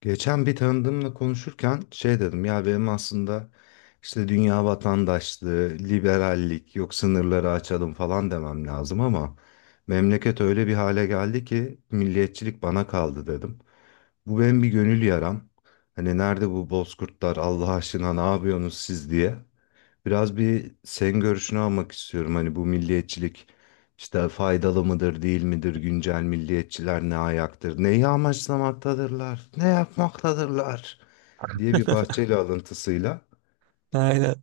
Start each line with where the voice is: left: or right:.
left: Geçen bir tanıdığımla konuşurken şey dedim ya, benim aslında işte dünya vatandaşlığı, liberallik, yok sınırları açalım falan demem lazım ama memleket öyle bir hale geldi ki milliyetçilik bana kaldı dedim. Bu benim bir gönül yaram. Hani nerede bu bozkurtlar Allah aşkına ne yapıyorsunuz siz diye. Biraz bir senin görüşünü almak istiyorum, hani bu milliyetçilik işte faydalı mıdır, değil midir, güncel milliyetçiler ne ayaktır, neyi amaçlamaktadırlar, ne yapmaktadırlar diye bir Bahçeli alıntısıyla.
right: Aynen.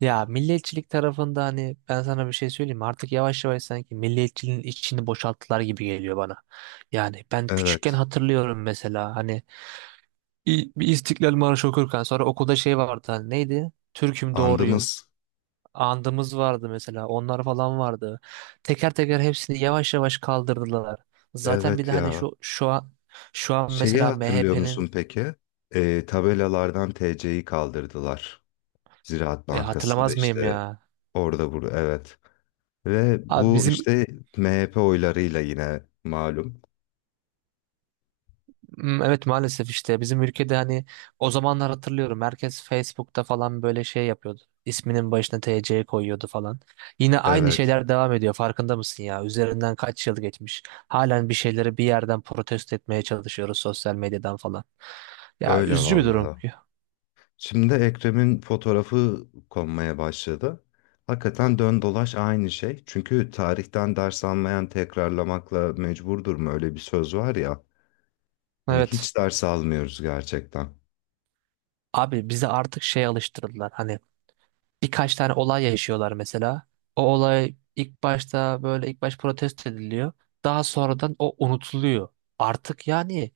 right: Ya milliyetçilik tarafında hani ben sana bir şey söyleyeyim mi? Artık yavaş yavaş sanki milliyetçiliğin içini boşalttılar gibi geliyor bana. Yani ben küçükken
left: Evet,
right: hatırlıyorum mesela hani bir İstiklal Marşı okurken sonra okulda şey vardı hani neydi? Türk'üm doğruyum.
left: andımız,
right: Andımız vardı mesela, onlar falan vardı. Teker teker hepsini yavaş yavaş kaldırdılar. Zaten bir de
left: evet
right: hani
left: ya.
right: şu an şu an
left: Şeyi
right: mesela
left: hatırlıyor
right: MHP'nin.
left: musun peki? Tabelalardan TC'yi kaldırdılar. Ziraat Bankası'nda
right: Hatırlamaz mıyım
left: işte
right: ya?
left: orada burada, evet. Ve
right: Abi
left: bu
right: bizim.
left: işte MHP oylarıyla yine malum.
right: Hmm, evet, maalesef işte bizim ülkede hani o zamanlar hatırlıyorum herkes Facebook'ta falan böyle şey yapıyordu. İsminin başına TC koyuyordu falan. Yine aynı
left: Evet,
right: şeyler devam ediyor, farkında mısın ya? Üzerinden kaç yıl geçmiş. Halen bir şeyleri bir yerden protesto etmeye çalışıyoruz sosyal medyadan falan. Ya,
left: öyle
right: üzücü bir durum.
left: vallahi. Şimdi Ekrem'in fotoğrafı konmaya başladı. Hakikaten dön dolaş aynı şey. Çünkü tarihten ders almayan tekrarlamakla mecburdur mu öyle bir söz var ya. Hani
right: Evet.
left: hiç ders almıyoruz gerçekten.
right: Abi bize artık şey alıştırdılar. Hani birkaç tane olay yaşıyorlar mesela. O olay ilk başta böyle ilk baş protesto ediliyor. Daha sonradan o unutuluyor. Artık yani,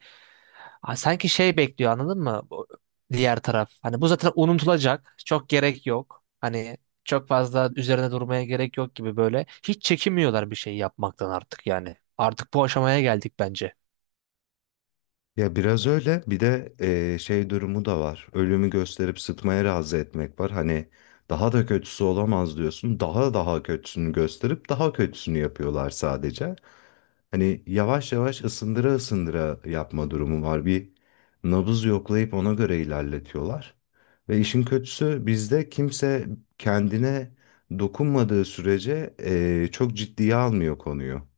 right: ha, sanki şey bekliyor, anladın mı? Diğer taraf. Hani bu zaten unutulacak. Çok gerek yok. Hani çok fazla üzerine durmaya gerek yok gibi böyle. Hiç çekinmiyorlar bir şey yapmaktan artık yani. Artık bu aşamaya geldik bence.
left: Ya biraz öyle bir de şey durumu da var. Ölümü gösterip sıtmaya razı etmek var. Hani daha da kötüsü olamaz diyorsun. Daha daha kötüsünü gösterip daha kötüsünü yapıyorlar sadece. Hani yavaş yavaş ısındıra ısındıra yapma durumu var. Bir nabız yoklayıp ona göre ilerletiyorlar. Ve işin kötüsü bizde kimse kendine dokunmadığı sürece çok ciddiye almıyor konuyu.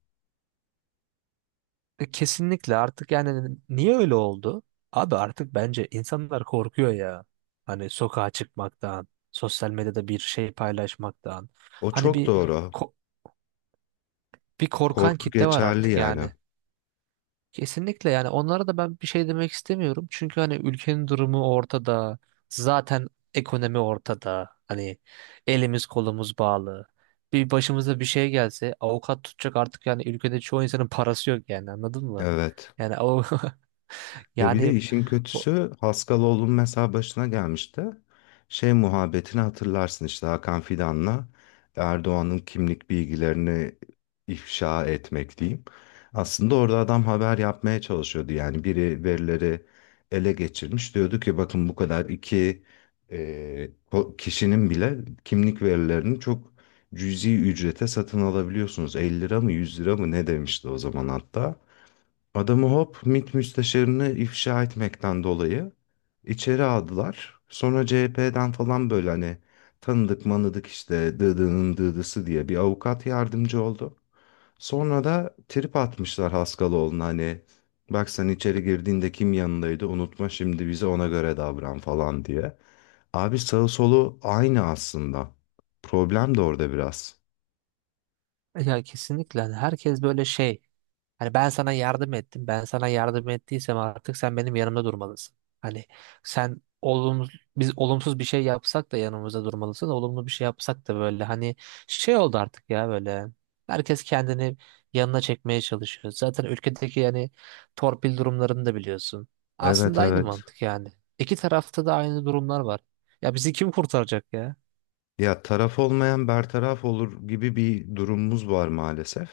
right: Kesinlikle, artık yani niye öyle oldu? Abi artık bence insanlar korkuyor ya. Hani sokağa çıkmaktan, sosyal medyada bir şey paylaşmaktan.
left: O
right: Hani
left: çok, evet,
right: bir
left: doğru.
right: ko- bir korkan
left: Korku, evet,
right: kitle var
left: geçerli
right: artık
left: yani.
right: yani. Kesinlikle yani, onlara da ben bir şey demek istemiyorum. Çünkü hani ülkenin durumu ortada. Zaten ekonomi ortada. Hani elimiz kolumuz bağlı. Bir başımıza bir şey gelse avukat tutacak, artık yani ülkede çoğu insanın parası yok yani, anladın mı?
left: Evet.
right: Yani o
left: Ve bir de
right: yani
left: işin
right: bu-
left: kötüsü Haskaloğlu'nun mesela başına gelmişti. Şey muhabbetini hatırlarsın işte, Hakan Fidan'la Erdoğan'ın kimlik bilgilerini ifşa etmek diyeyim. Aslında orada adam haber yapmaya çalışıyordu. Yani biri verileri ele geçirmiş. Diyordu ki bakın, bu kadar iki e, kişinin bile kimlik verilerini çok cüzi ücrete satın alabiliyorsunuz. 50 lira mı 100 lira mı ne demişti o zaman hatta. Adamı hop MİT müsteşarını ifşa etmekten dolayı içeri aldılar. Sonra CHP'den falan, böyle hani tanıdık manıdık işte dıdının dıdısı diye bir avukat yardımcı oldu. Sonra da trip atmışlar Haskaloğlu'na, hani bak sen içeri girdiğinde kim yanındaydı unutma, şimdi bize ona göre davran falan diye. Abi sağı solu aynı aslında. Problem de orada biraz.
right: ya kesinlikle, hani herkes böyle şey. Hani ben sana yardım ettim. Ben sana yardım ettiysem artık sen benim yanımda durmalısın. Hani sen olumsuz biz olumsuz bir şey yapsak da yanımızda durmalısın. Olumlu bir şey yapsak da böyle hani şey oldu artık ya böyle. Herkes kendini yanına çekmeye çalışıyor. Zaten ülkedeki yani torpil durumlarını da biliyorsun.
left: Evet,
right: Aslında aynı
left: evet.
right: mantık yani. İki tarafta da aynı durumlar var. Ya bizi kim kurtaracak ya?
left: Ya taraf olmayan bertaraf olur gibi bir durumumuz var maalesef.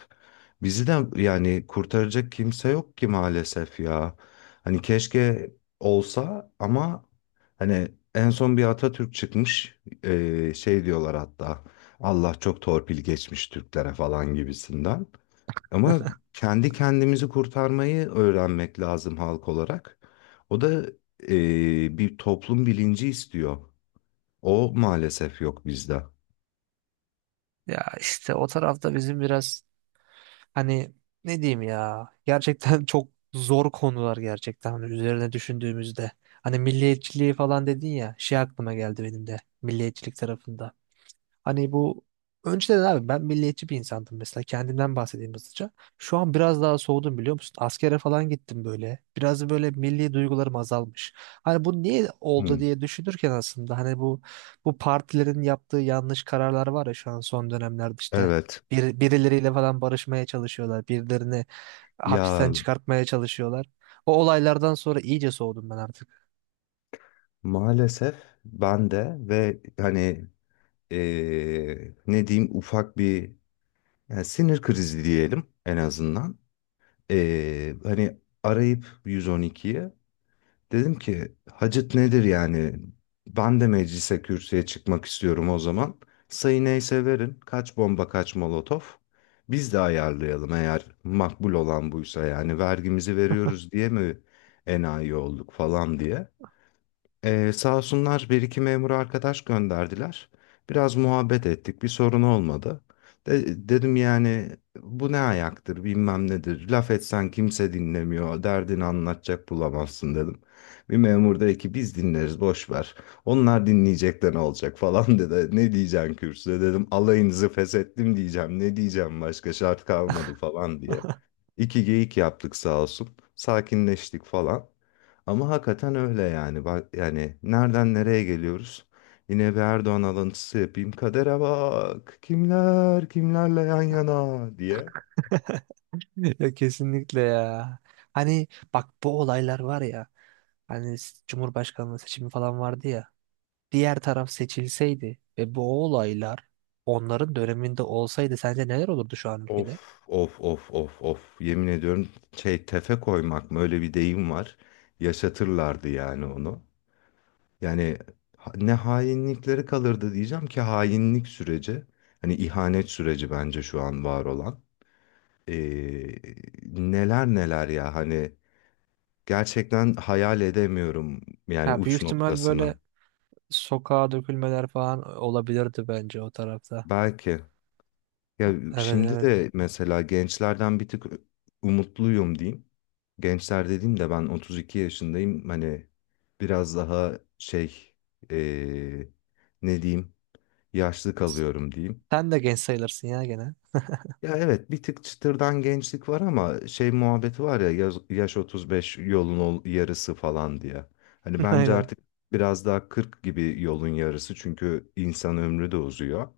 left: Bizi de yani kurtaracak kimse yok ki maalesef ya. Hani keşke olsa ama, hani en son bir Atatürk çıkmış, şey diyorlar hatta, Allah çok torpil geçmiş Türklere falan gibisinden. Ama kendi kendimizi kurtarmayı öğrenmek lazım halk olarak. O da bir toplum bilinci istiyor. O maalesef yok bizde.
right: Ya işte o tarafta bizim biraz hani ne diyeyim ya gerçekten çok zor konular gerçekten hani üzerine düşündüğümüzde. Hani milliyetçiliği falan dedin ya, şey aklıma geldi benim de, milliyetçilik tarafında. Hani bu önceden abi ben milliyetçi bir insandım, mesela kendimden bahsedeyim hızlıca. Şu an biraz daha soğudum, biliyor musun? Askere falan gittim böyle. Biraz da böyle milli duygularım azalmış. Hani bu niye oldu
left: Hmm.
right: diye düşünürken aslında hani bu partilerin yaptığı yanlış kararlar var ya, şu an son dönemlerde işte
left: Evet.
right: birileriyle falan barışmaya çalışıyorlar. Birilerini hapisten
left: Ya
right: çıkartmaya çalışıyorlar. O olaylardan sonra iyice soğudum ben artık.
left: maalesef ben de, ve hani ne diyeyim, ufak bir, yani sinir krizi diyelim en azından. Hani arayıp 112'yi, dedim ki Hacet nedir yani? Ben de meclise kürsüye çıkmak istiyorum o zaman. Sayı neyse verin. Kaç bomba kaç molotof. Biz de ayarlayalım, eğer makbul olan buysa yani vergimizi veriyoruz diye mi enayi olduk falan diye. Sağ olsunlar, bir iki memur arkadaş gönderdiler. Biraz muhabbet ettik. Bir sorun olmadı. Dedim yani, bu ne ayaktır bilmem nedir. Laf etsen kimse dinlemiyor. Derdini anlatacak bulamazsın dedim. Bir memur dedi ki biz dinleriz boş ver. Onlar dinleyecek de ne olacak falan dedi. Ne diyeceksin kürsüde dedim. Alayınızı feshettim diyeceğim. Ne diyeceğim başka şart kalmadı falan diye. İki geyik yaptık sağ olsun. Sakinleştik falan. Ama hakikaten öyle yani. Bak yani nereden nereye geliyoruz? Yine bir Erdoğan alıntısı yapayım. Kadere bak. Kimler kimlerle yan yana diye.
right: Ya kesinlikle ya. Hani bak bu olaylar var ya. Hani Cumhurbaşkanlığı seçimi falan vardı ya. Diğer taraf seçilseydi ve bu olaylar onların döneminde olsaydı sence neler olurdu şu an
left: Of
right: ülkede?
left: of of of of. Yemin ediyorum, şey tefe koymak mı, öyle bir deyim var. Yaşatırlardı yani onu. Yani ne hainlikleri kalırdı diyeceğim ki, hainlik süreci. Hani ihanet süreci bence şu an var olan. Ee, neler neler ya hani. Gerçekten hayal edemiyorum yani
right: Ya
left: uç
right: büyük ihtimal
left: noktasını.
right: böyle sokağa dökülmeler falan olabilirdi bence o tarafta.
left: Belki ya,
right: Evet,
left: şimdi
right: evet.
left: de mesela gençlerden bir tık umutluyum diyeyim. Gençler dediğim de, ben 32 yaşındayım. Hani biraz daha şey, eee, ne diyeyim, yaşlı kalıyorum diyeyim.
right: Sen de genç sayılırsın ya gene.
left: Ya evet, bir tık çıtırdan gençlik var ama şey muhabbeti var ya, yaş 35 yolun yarısı falan diye. Hani bence
right: Aynen.
left: artık biraz daha 40 gibi yolun yarısı, çünkü insan ömrü de uzuyor.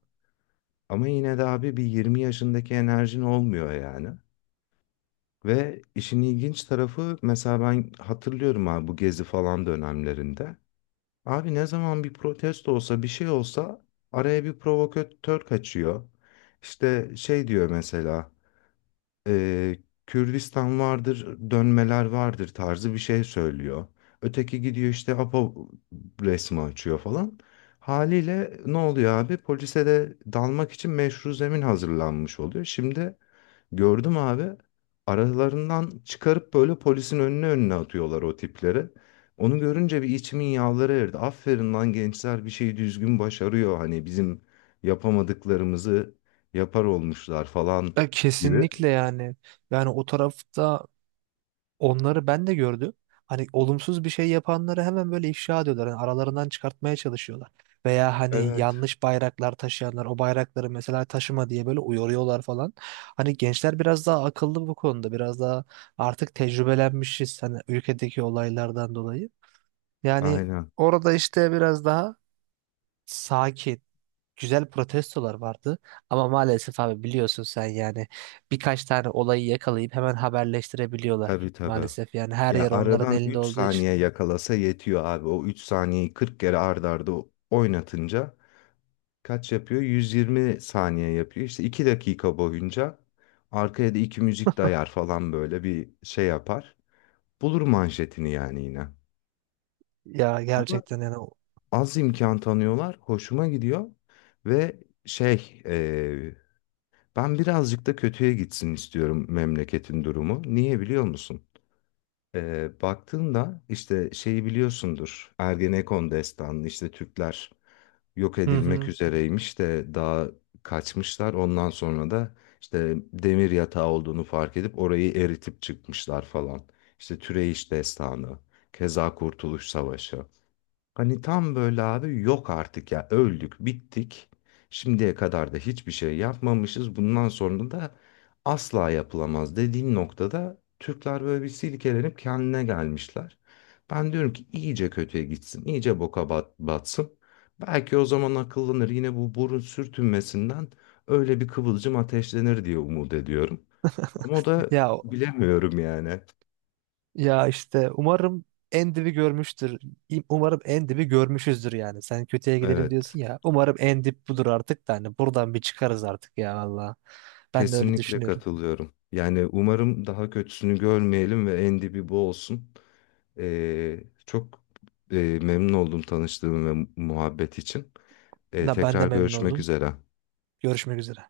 left: Ama yine de abi bir 20 yaşındaki enerjin olmuyor yani. Ve işin ilginç tarafı, mesela ben hatırlıyorum abi, bu gezi falan dönemlerinde. Abi ne zaman bir protesto olsa bir şey olsa araya bir provokatör kaçıyor. İşte şey diyor mesela, e, Kürdistan vardır, dönmeler vardır tarzı bir şey söylüyor. Öteki gidiyor işte APO resmi açıyor falan. Haliyle ne oluyor abi? Polise de dalmak için meşru zemin hazırlanmış oluyor. Şimdi gördüm abi, aralarından çıkarıp böyle polisin önüne önüne atıyorlar o tipleri. Onu görünce bir içimin yağları erdi. Aferin lan gençler, bir şeyi düzgün başarıyor. Hani bizim yapamadıklarımızı yapar olmuşlar falan
right: Ya
left: gibi.
right: kesinlikle yani. Yani o tarafta, onları ben de gördüm. Hani olumsuz bir şey yapanları hemen böyle ifşa ediyorlar. Hani aralarından çıkartmaya çalışıyorlar. Veya hani
left: Evet.
right: yanlış bayraklar taşıyanlar, o bayrakları mesela taşıma diye böyle uyarıyorlar falan. Hani gençler biraz daha akıllı bu konuda. Biraz daha artık tecrübelenmişiz hani ülkedeki olaylardan dolayı. Yani
left: Aynen.
right: orada işte biraz daha sakin, güzel protestolar vardı. Ama maalesef abi biliyorsun sen yani, birkaç tane olayı yakalayıp hemen haberleştirebiliyorlar.
left: Tabii tabii.
right: Maalesef yani her
left: Ya
right: yer onların
left: aradan
right: elinde
left: 3
right: olduğu için.
left: saniye yakalasa yetiyor abi. O 3 saniyeyi 40 kere ard arda oynatınca kaç yapıyor? 120 saniye yapıyor. İşte 2 dakika boyunca arkaya da 2 müzik dayar falan, böyle bir şey yapar. Bulur manşetini yani yine.
right: Ya
left: Ama
right: gerçekten yani
left: az imkan tanıyorlar. Hoşuma gidiyor. Ve şey, ben birazcık da kötüye gitsin istiyorum memleketin durumu. Niye biliyor musun? Baktığında işte şeyi biliyorsundur. Ergenekon destanı işte Türkler yok
right: hı
left: edilmek
right: hı.
left: üzereymiş de daha kaçmışlar. Ondan sonra da işte demir yatağı olduğunu fark edip orayı eritip çıkmışlar falan. İşte Türeyiş destanı, keza Kurtuluş Savaşı. Hani tam böyle abi, yok artık ya öldük bittik. Şimdiye kadar da hiçbir şey yapmamışız. Bundan sonra da asla yapılamaz dediğin noktada Türkler böyle bir silkelenip kendine gelmişler. Ben diyorum ki iyice kötüye gitsin, iyice boka batsın. Belki o zaman akıllanır yine, bu burun sürtünmesinden öyle bir kıvılcım ateşlenir diye umut ediyorum. Ama o da
right: Ya
left: bilemiyorum yani.
right: ya işte umarım en dibi görmüştür. Umarım en dibi görmüşüzdür yani. Sen kötüye gidelim
left: Evet.
right: diyorsun ya. Umarım en dip budur artık da hani buradan bir çıkarız artık ya valla. Ben de öyle
left: Kesinlikle
right: düşünüyorum.
left: katılıyorum. Yani umarım daha kötüsünü görmeyelim ve en dibi bu olsun. Çok memnun oldum tanıştığım ve muhabbet için. Ee,
right: Da ben de
left: tekrar
right: memnun
left: görüşmek
right: oldum.
left: üzere.
right: Görüşmek üzere.